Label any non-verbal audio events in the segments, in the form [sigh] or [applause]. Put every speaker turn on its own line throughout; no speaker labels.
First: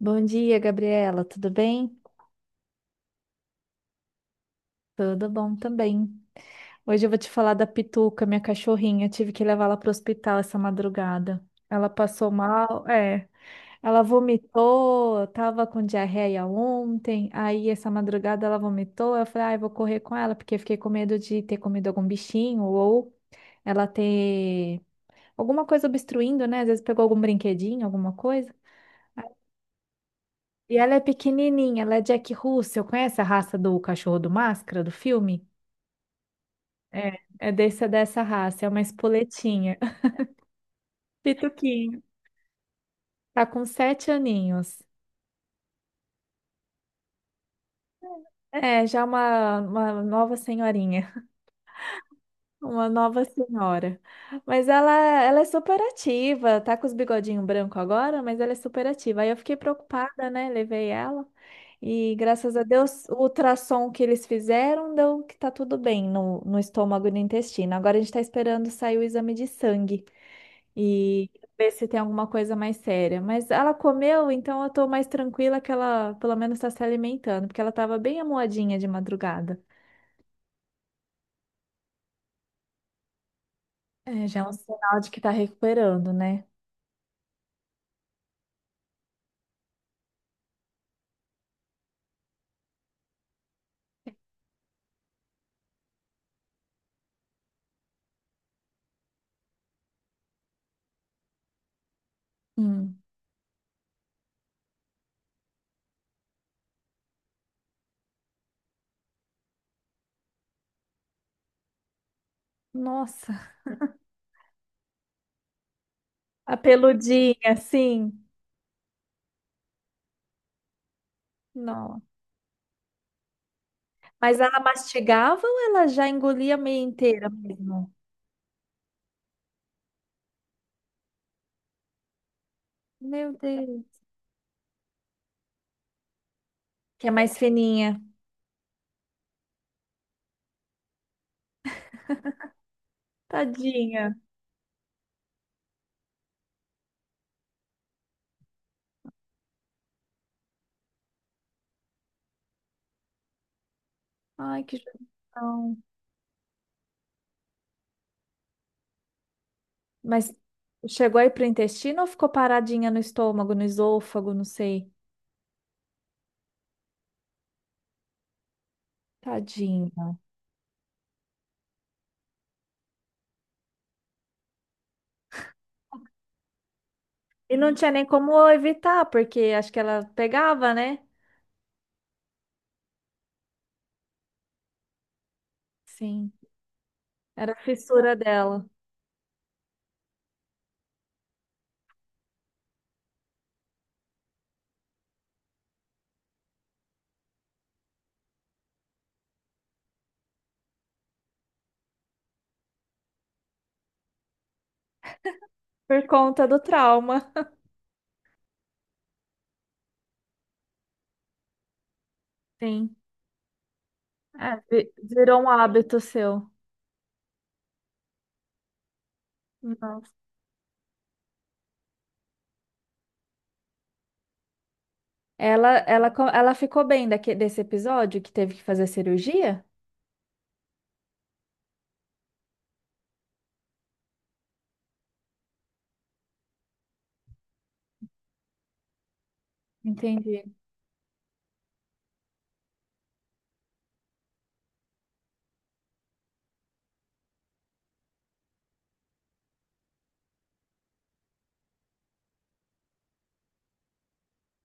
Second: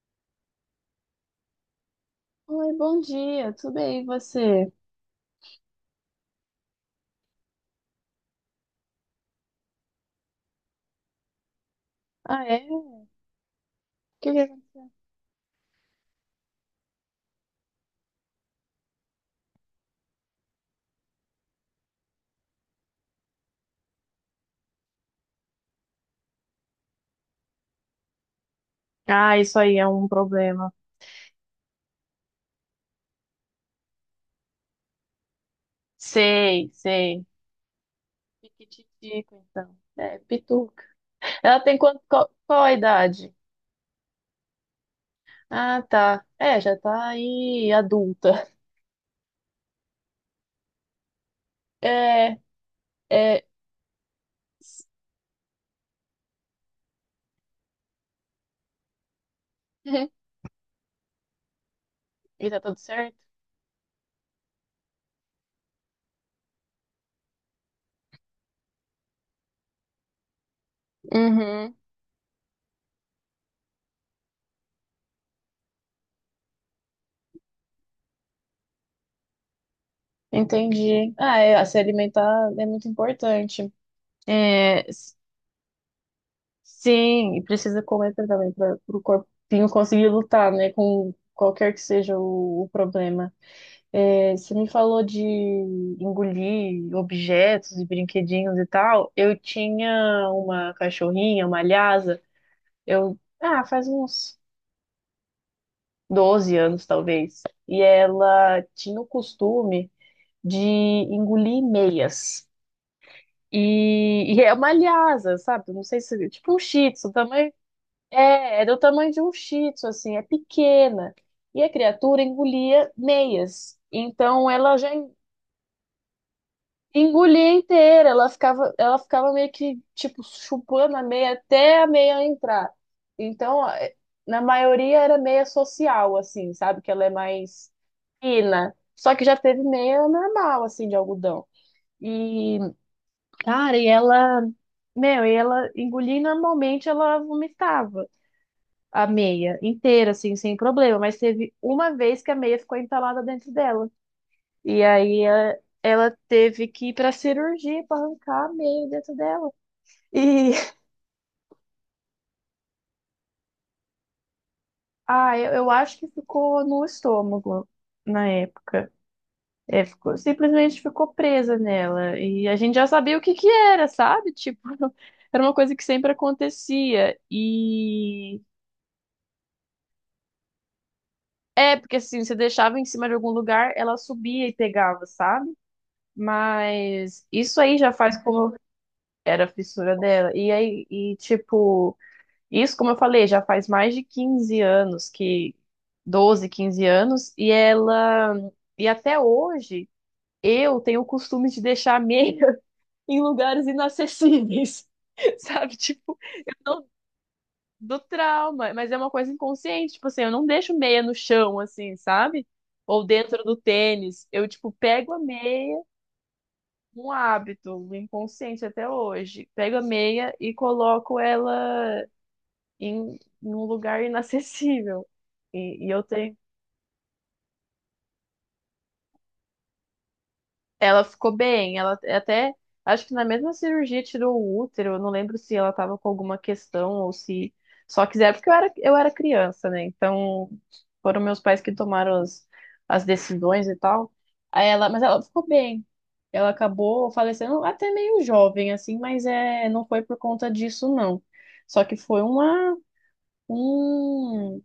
Bom dia, Gabriela. Tudo bem?
Oi, bom dia, tudo bem, e você?
Tudo bom também. Hoje eu vou te falar da Pituca, minha cachorrinha. Eu tive que levá-la para o hospital essa madrugada. Ela passou
Ah, é?
mal, é. Ela
É?
vomitou, tava com diarreia ontem. Aí essa madrugada ela vomitou. Eu falei, ah, eu vou correr com ela, porque eu fiquei com medo de ter comido algum bichinho ou ela ter alguma coisa obstruindo, né? Às vezes pegou algum brinquedinho, alguma coisa.
Ah, isso aí é um problema.
E ela é pequenininha, ela é Jack Russell. Conhece a raça do cachorro do Máscara, do filme?
Sei,
É,
sei.
é desse, é dessa raça, é uma
Piquititico,
espoletinha.
então.
[laughs]
É, pituca. Ela tem
Pituquinho.
quanto, qual a idade?
Tá com 7 aninhos.
Ah, tá. É, já tá aí adulta.
É, já uma nova senhorinha.
É,
Uma nova
é.
senhora. Mas ela é super ativa, tá com os bigodinhos branco agora, mas ela é super ativa. Aí eu fiquei preocupada,
[laughs]
né? Levei ela. E
E
graças
tá
a
tudo
Deus, o
certo?
ultrassom que eles fizeram deu que tá tudo bem no estômago e no intestino. Agora a gente tá esperando sair o exame de sangue e ver
Uhum,
se tem alguma coisa mais séria. Mas ela comeu, então eu tô mais tranquila que ela pelo menos tá se alimentando, porque ela tava bem amuadinha de madrugada.
entendi. Ah, é, se alimentar é muito importante.
É, já é um
É,
sinal de que tá recuperando, né?
sim, e precisa comer também para o corpinho conseguir lutar, né, com qualquer que seja o problema. É, você me falou de engolir objetos e brinquedinhos e tal. Eu tinha uma cachorrinha, uma lhasa,
Hum.
faz uns 12 anos talvez, e ela tinha o costume de engolir meias.
Nossa,
E é uma lhasa, sabe? Não sei se, tipo
a
um shih tzu.
peludinha, assim.
É do tamanho de um shih tzu, assim, é pequena. E a
Não.
criatura engolia meias.
Mas
Então
ela
ela já en-
mastigava ou ela já engolia meio inteira
engolia
mesmo?
inteira, ela ficava meio que, tipo, chupando a meia até a meia entrar.
Meu
Então, é,
Deus.
na maioria era meia social, assim, sabe? Que ela
Que é
é
mais
mais
fininha.
fina. Só que já teve meia normal, assim, de algodão. E, cara, e
Tadinha.
ela, meu, e ela engolia e normalmente ela vomitava. A meia inteira, assim, sem problema, mas teve uma vez que a meia ficou entalada dentro dela.
Ai, que
E aí
judiação.
ela teve que ir pra cirurgia pra arrancar a meia dentro dela.
Mas
E [laughs]
chegou aí pro intestino ou ficou paradinha no estômago, no esôfago, não sei.
eu acho que ficou no estômago na época. É,
Tadinha.
ficou, simplesmente ficou presa nela. E a gente já sabia o que que era, sabe? Tipo, [laughs] era uma coisa que sempre acontecia.
E não tinha nem
E
como evitar, porque acho que ela pegava, né?
é, porque assim, você deixava em cima de algum lugar, ela subia e pegava, sabe?
Sim.
Mas
Era a
isso aí já
fissura
faz como
dela.
era a fissura dela. E aí, e tipo, isso, como eu falei, já faz mais de 15 anos que 12 15 anos, e ela e até hoje eu tenho o costume de deixar a meia [laughs] em lugares inacessíveis, [laughs] sabe?
Por
Tipo,
conta do
não-
trauma.
do trauma, mas é uma coisa inconsciente, tipo assim, eu não deixo meia no chão assim, sabe?
Sim.
Ou dentro do tênis, eu
É,
tipo pego a
virou um
meia,
hábito seu.
um hábito, um inconsciente até hoje. Pego a
Nossa.
meia e coloco ela em, em um lugar inacessível.
Ela,
E eu
ela, co-
tenho.
ela ficou bem daque desse episódio que teve que fazer cirurgia?
Ela ficou bem, ela até, acho que na mesma cirurgia tirou o útero, eu não lembro se ela tava com alguma questão ou se só quiser, porque eu era criança, né? Então
Entendi,
foram meus pais que tomaram as decisões e tal. Aí ela, mas ela ficou bem. Ela acabou falecendo até meio jovem, assim, mas é, não foi por conta disso, não. Só que foi um,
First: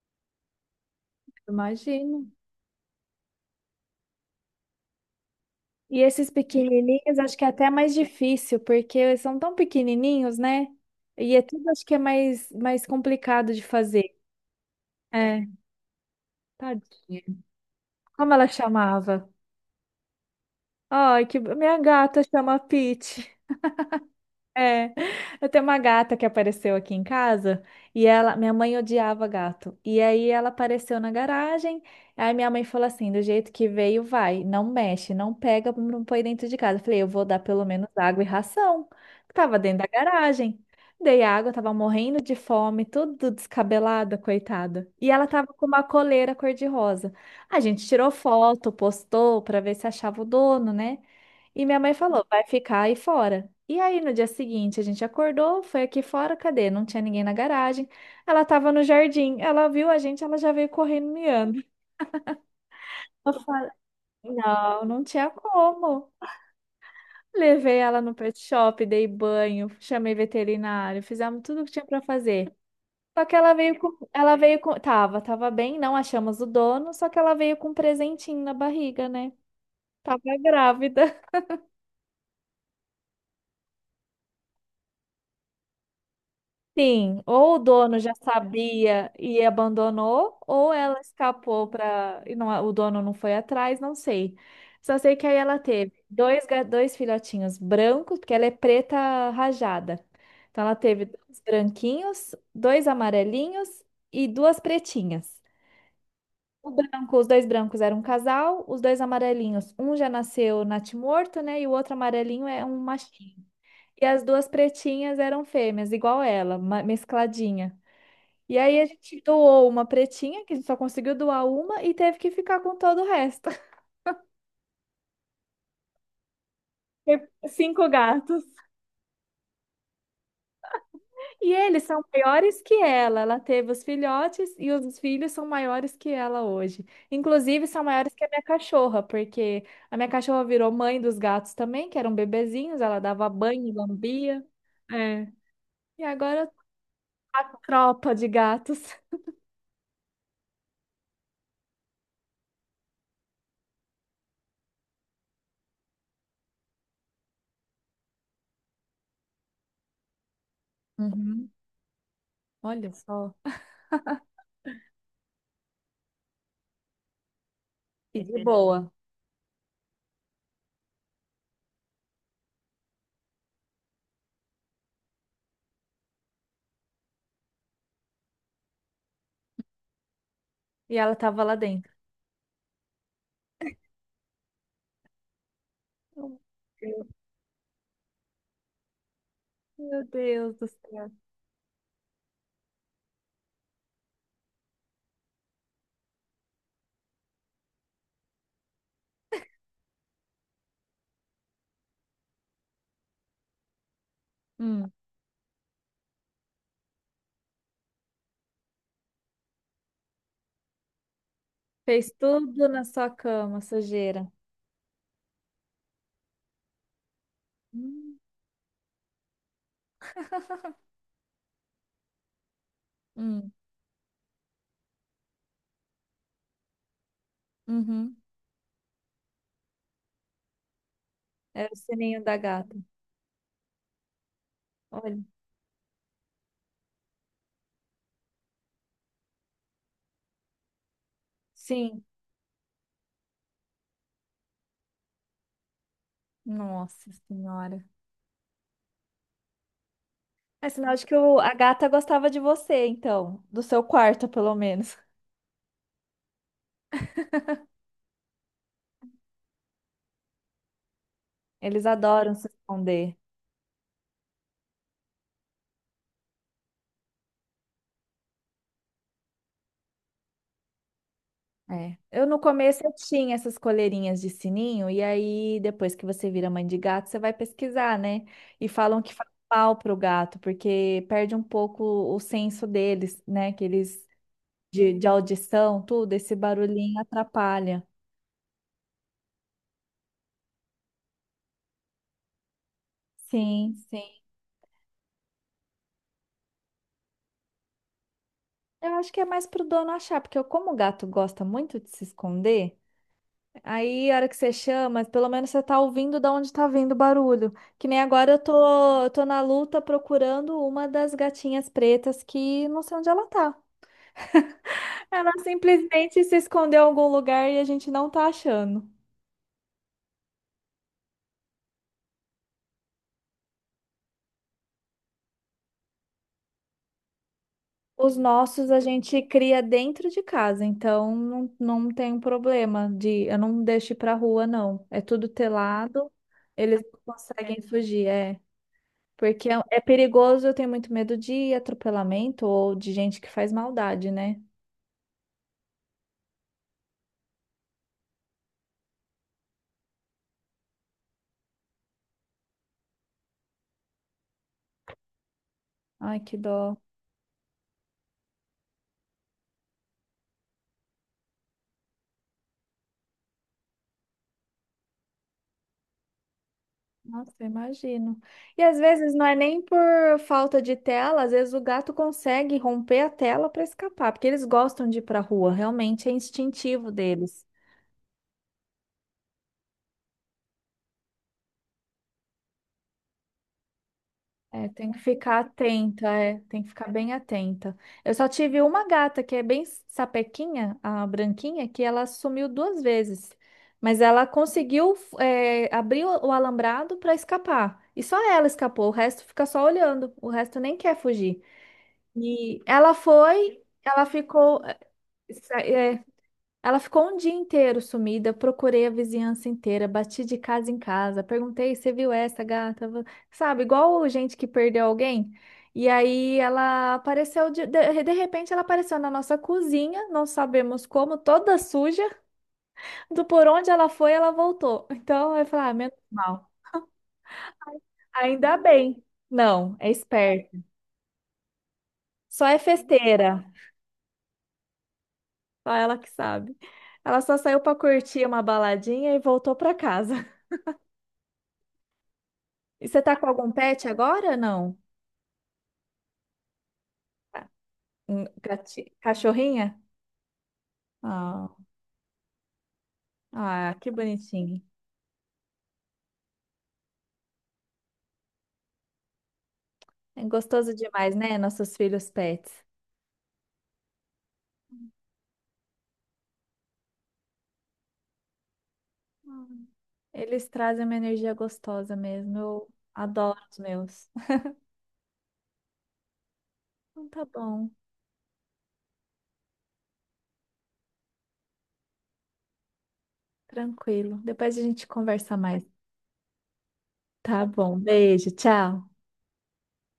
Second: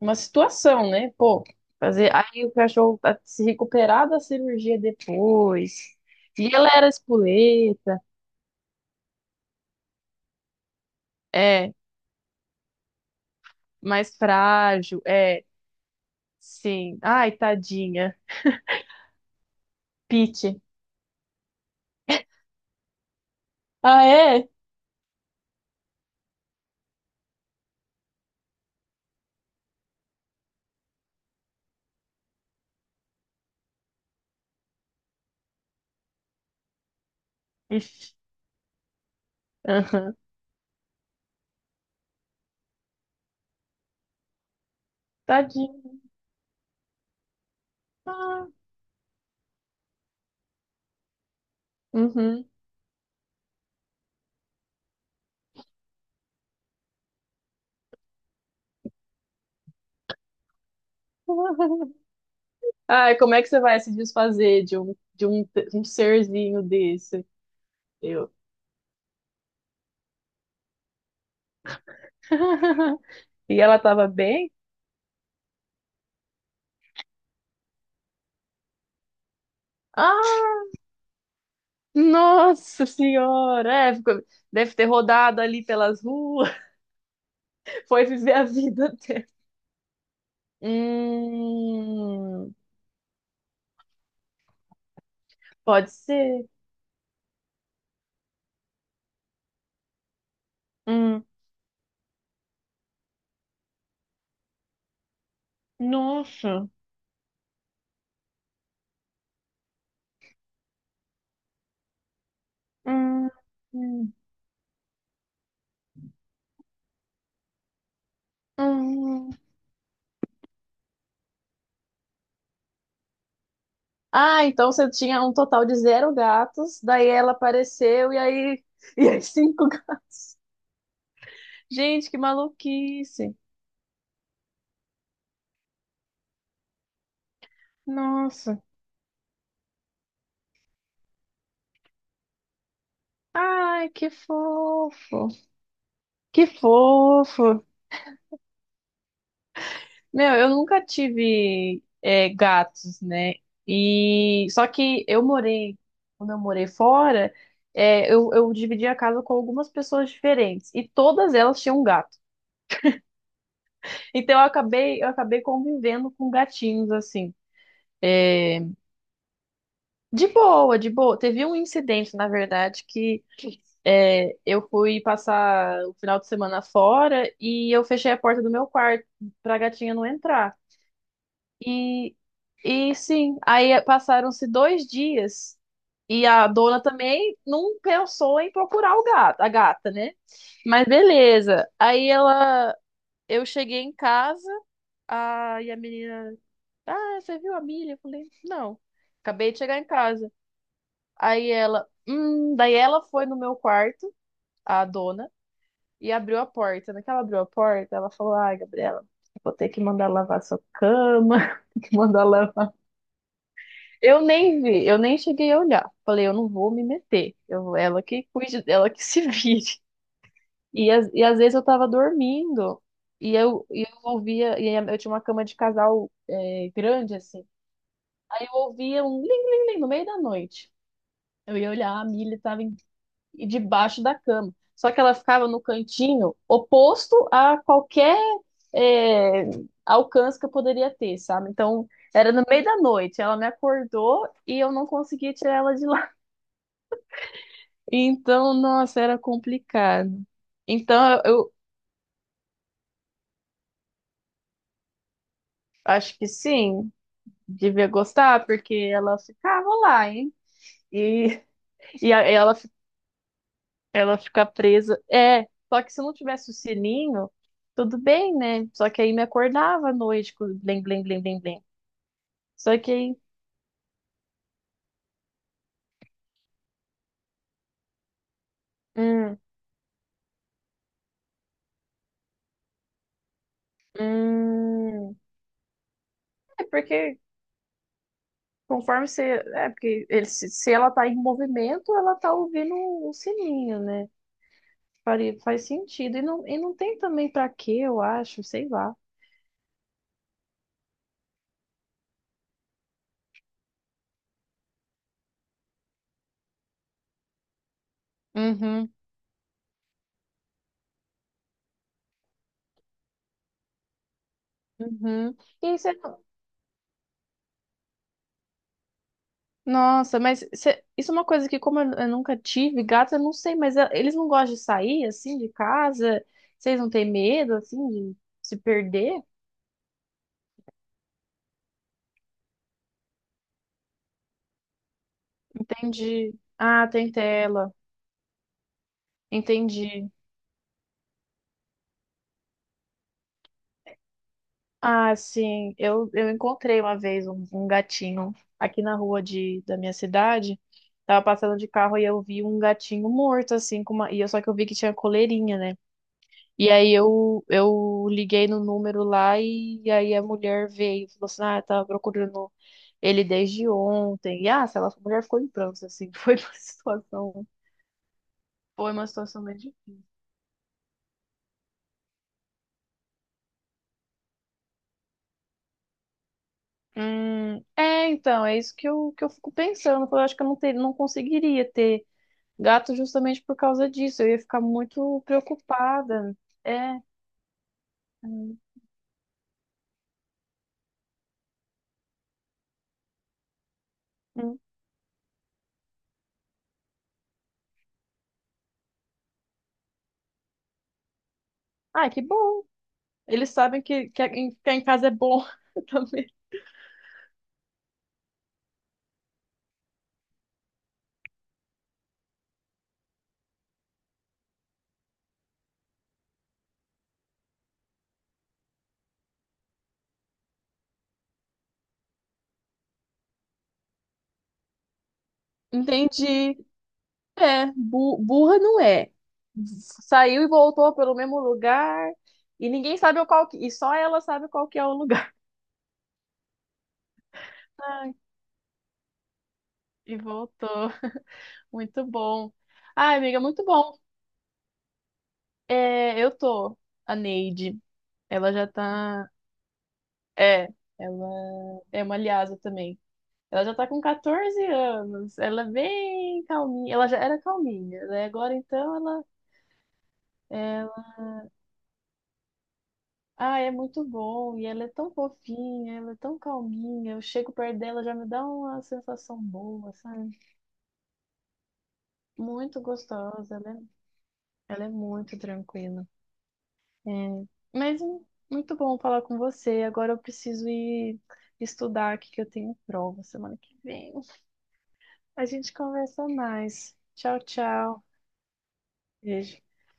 uma situação, né? Pô, fazer
imagino.
aí o cachorro tá se recuperar da cirurgia depois.
E esses
E ela era
pequenininhos acho que é até mais
espoleta,
difícil, porque eles são tão pequenininhos, né? E é tudo
é,
acho que é mais, mais complicado de fazer.
mais frágil,
É,
é, sim.
tadinha.
Ai, tadinha.
Como ela chamava?
Pete.
Ai, que minha gata chama Pete.
Ah, é?
É, eu tenho uma gata que apareceu aqui em casa e ela, minha mãe odiava gato. E aí ela apareceu na garagem. Aí minha mãe falou assim: do jeito que veio, vai, não mexe, não pega, não põe dentro de casa. Eu falei: eu vou dar pelo menos
Ixi.
água e ração. Tava dentro da
Aham.
garagem. Dei água, tava morrendo de fome, tudo descabelada, coitada. E ela tava com uma
Tadinha.
coleira cor-de-rosa. A gente tirou
Ah,
foto, postou pra ver se achava o dono, né? E minha mãe falou, vai
uhum.
ficar aí fora. E aí, no dia seguinte, a gente acordou, foi aqui fora, cadê? Não tinha ninguém na garagem. Ela tava no jardim, ela viu a gente, ela já veio correndo miando.
[laughs] Ai,
Eu
como é que você
falei,
vai se desfazer de
não,
um,
não
de
tinha
um, um
como.
serzinho desse?
Levei ela no
Eu.
pet shop, dei banho, chamei veterinário, fizemos tudo o que tinha pra fazer.
[laughs]
Só que ela
E
veio
ela
com,
tava
ela
bem?
veio com, tava, tava bem, não achamos o dono, só que ela veio com um presentinho na barriga, né? Tava
Ah,
grávida.
nossa senhora, é, ficou- deve ter rodado ali pelas ruas, [laughs]
Sim, ou o dono
foi
já
viver a vida
sabia
dela.
e abandonou, ou ela escapou para e não,
Hum,
o dono não foi atrás, não sei. Só sei que aí ela
pode
teve dois,
ser.
dois filhotinhos brancos, porque ela é preta rajada. Então ela teve
Hum,
dois branquinhos, dois amarelinhos e duas pretinhas.
nossa.
O branco, os dois brancos eram um casal, os dois amarelinhos, um já nasceu natimorto, né? E o outro amarelinho é um
Hum,
machinho. E
hum,
as duas pretinhas eram fêmeas, igual ela, mescladinha. E aí a gente
hum.
doou uma pretinha, que a gente só conseguiu doar uma, e teve que ficar com todo o resto. [laughs]
Ah, então você tinha um total de zero gatos, daí
Teve
ela
cinco
apareceu e
gatos.
aí, [laughs] e aí cinco.
E eles são
Gente, que
maiores que ela.
maluquice.
Ela teve os filhotes e os filhos são maiores que ela hoje. Inclusive, são maiores que a minha
Nossa.
cachorra, porque a minha cachorra virou mãe dos gatos também, que eram bebezinhos, ela dava banho,
Ai, que
lambia. É.
fofo.
E
Que
agora a
fofo.
tropa de gatos.
Meu, eu nunca tive gatos, né? E só que eu morei, quando eu morei fora, eu dividi a casa com algumas pessoas diferentes e todas
Uhum.
elas tinham um gato.
Olha só.
Então eu acabei convivendo com gatinhos assim.
E de
eh,
boa.
De boa, de boa. Teve um incidente, na verdade, que eu fui passar o final de semana fora e eu fechei a porta do meu quarto pra gatinha não entrar.
E ela tava lá dentro.
E, e sim, aí passaram-se dois dias e a dona também não pensou em procurar o gato, a gata,
Meu
né?
Deus do
Mas
céu.
beleza. Aí ela, eu cheguei em casa, e a menina, ah, você viu a Milha? Eu falei, não, acabei de chegar em casa. Daí ela foi no meu quarto, a
Hum.
dona, e abriu a porta. Naquela abriu a porta, ela falou, ai, Gabriela, vou ter que mandar lavar sua cama, [laughs]
Fez
mandar.
tudo na sua cama,
Eu
sujeira.
nem vi, eu nem cheguei a olhar. Falei, eu não vou me meter. Ela
Hum.
que cuide, ela que [laughs] se vire. E, às vezes eu tava dormindo e
Hum.
eu ouvia, e eu tinha uma cama de casal grande assim.
Uhum.
Aí eu ouvia um ling ling ling no meio da noite. Eu
Era
ia
o
olhar, a
sininho da
Milly tava
gata.
debaixo da cama. Só que ela
Olha.
ficava no cantinho oposto a qualquer é, alcance que eu poderia ter, sabe? Então
Sim.
era no meio da noite. Ela me acordou e eu não conseguia tirar ela de.
Nossa Senhora.
Então, nossa, era complicado.
É sinal de que
Então, eu,
a
eu
gata gostava de você, então. Do seu quarto, pelo menos.
acho que sim, devia gostar, porque ela ficava lá, hein? E,
Eles
e a-
adoram se
ela, fi-
esconder.
ela fica presa. É, só que se não tivesse o sininho, tudo bem, né? Só que aí me acordava à noite com o blim blim blim blim blim.
É. Eu no
Só
começo
que
eu
aí.
tinha essas coleirinhas de sininho, e aí depois que você vira mãe de gato, você vai pesquisar, né? E falam que faz
Hum,
mal pro gato, porque perde um pouco o senso deles, né? Que eles de
hum,
audição, tudo, esse
é
barulhinho
porque
atrapalha.
conforme você. É, porque ele, se ela tá em movimento, ela tá ouvindo o
Sim,
sininho,
sim.
né? Faria, faz sentido. E não tem também pra quê, eu acho, sei
Eu
lá.
acho que é mais pro dono achar, porque como o gato gosta muito de se esconder, aí a hora que você chama, pelo menos você tá ouvindo da onde tá vindo o barulho. Que nem agora eu
Uhum,
tô, eu tô na luta procurando uma das gatinhas pretas que não sei onde ela tá. Ela
uhum. E isso é.
simplesmente se escondeu em algum lugar e a gente não tá achando.
Nossa, mas isso é uma coisa que, como eu nunca tive gato, eu não sei, mas eles não gostam de sair, assim, de casa? Vocês não têm medo, assim,
Os
de se
nossos a gente
perder?
cria dentro de casa, então não, não tem um problema de eu não deixo ir pra rua, não. É tudo telado,
Entendi.
eles
Ah,
não
tem
conseguem
tela.
fugir, é. Porque é, é
Entendi.
perigoso, eu tenho muito medo de atropelamento ou de gente que faz maldade, né?
Ah, sim. Eu encontrei uma vez um, gatinho aqui na rua da minha cidade. Tava passando de carro e eu vi um gatinho morto, assim, com uma... e eu, só que eu vi que tinha coleirinha, né?
Ai, que
E
dó.
aí eu liguei no número lá e, aí a mulher veio e falou assim, ah, eu tava procurando ele desde ontem. Sei lá, a mulher ficou em prantos, assim. [laughs] Foi uma
Nossa, eu
situação,
imagino. E às
foi uma
vezes não é
situação meio
nem por
difícil.
falta de tela, às vezes o gato consegue romper a tela para escapar, porque eles gostam de ir pra rua, realmente é instintivo deles.
É, então, é isso que eu fico pensando. Eu acho que eu não conseguiria ter gato justamente por causa disso. Eu ia ficar
É, tem que
muito
ficar atenta,
preocupada.
é, tem que ficar
É.
bem atenta. Eu só
Hum,
tive uma gata que é bem sapequinha, a branquinha, que ela sumiu duas vezes, mas ela
hum.
conseguiu é, abrir o alambrado para escapar. E só ela escapou, o resto fica só olhando, o resto nem quer fugir.
Ah, que
E
bom.
ela
Eles
foi,
sabem
ela
que
ficou,
ficar em casa é bom [laughs]
é,
também.
ela ficou um dia inteiro sumida, procurei a vizinhança inteira, bati de casa em casa, perguntei, você viu essa gata? Sabe, igual gente que perdeu alguém. E aí ela apareceu, de repente ela apareceu na nossa cozinha, não sabemos como, toda suja, do por onde ela foi, ela voltou. Então eu falei, ah, menos mal.
Entendi. É, bu-
Ainda
burra não
bem.
é.
Não, é
Saiu
esperta.
e voltou pelo mesmo lugar
Só é
e ninguém sabe
festeira,
qual que, e só ela sabe qual que é o lugar.
só ela que sabe. Ela só saiu para
Ai,
curtir uma baladinha e voltou para
e
casa.
voltou. Muito bom.
E você tá
Ai,
com
amiga,
algum
muito
pet
bom.
agora, não?
É, eu tô. A Neide. Ela já tá.
Cachorrinha?
É, ela
Ah,
é uma lhasa também. Ela
ah,
já tá
que
com
bonitinho.
14 anos. Ela é bem calminha. Ela já era calminha, né? Agora então ela.
É gostoso demais,
ela-
né? Nossos filhos pets.
Ah, é muito bom. E ela é tão fofinha, ela é tão calminha. Eu chego perto dela, já me dá uma sensação
Hum.
boa, sabe?
Eles trazem uma energia gostosa mesmo. Eu
Muito
adoro os
gostosa, né?
meus. [laughs]
Ela é muito tranquila.
Então
É,
tá bom,
mas muito bom falar com você. Agora eu preciso ir estudar aqui que eu tenho prova semana que vem.
tranquilo. Depois a gente conversa
A
mais.
gente conversa mais. Tchau,
Tá bom,
tchau.
beijo, tchau.
Beijo.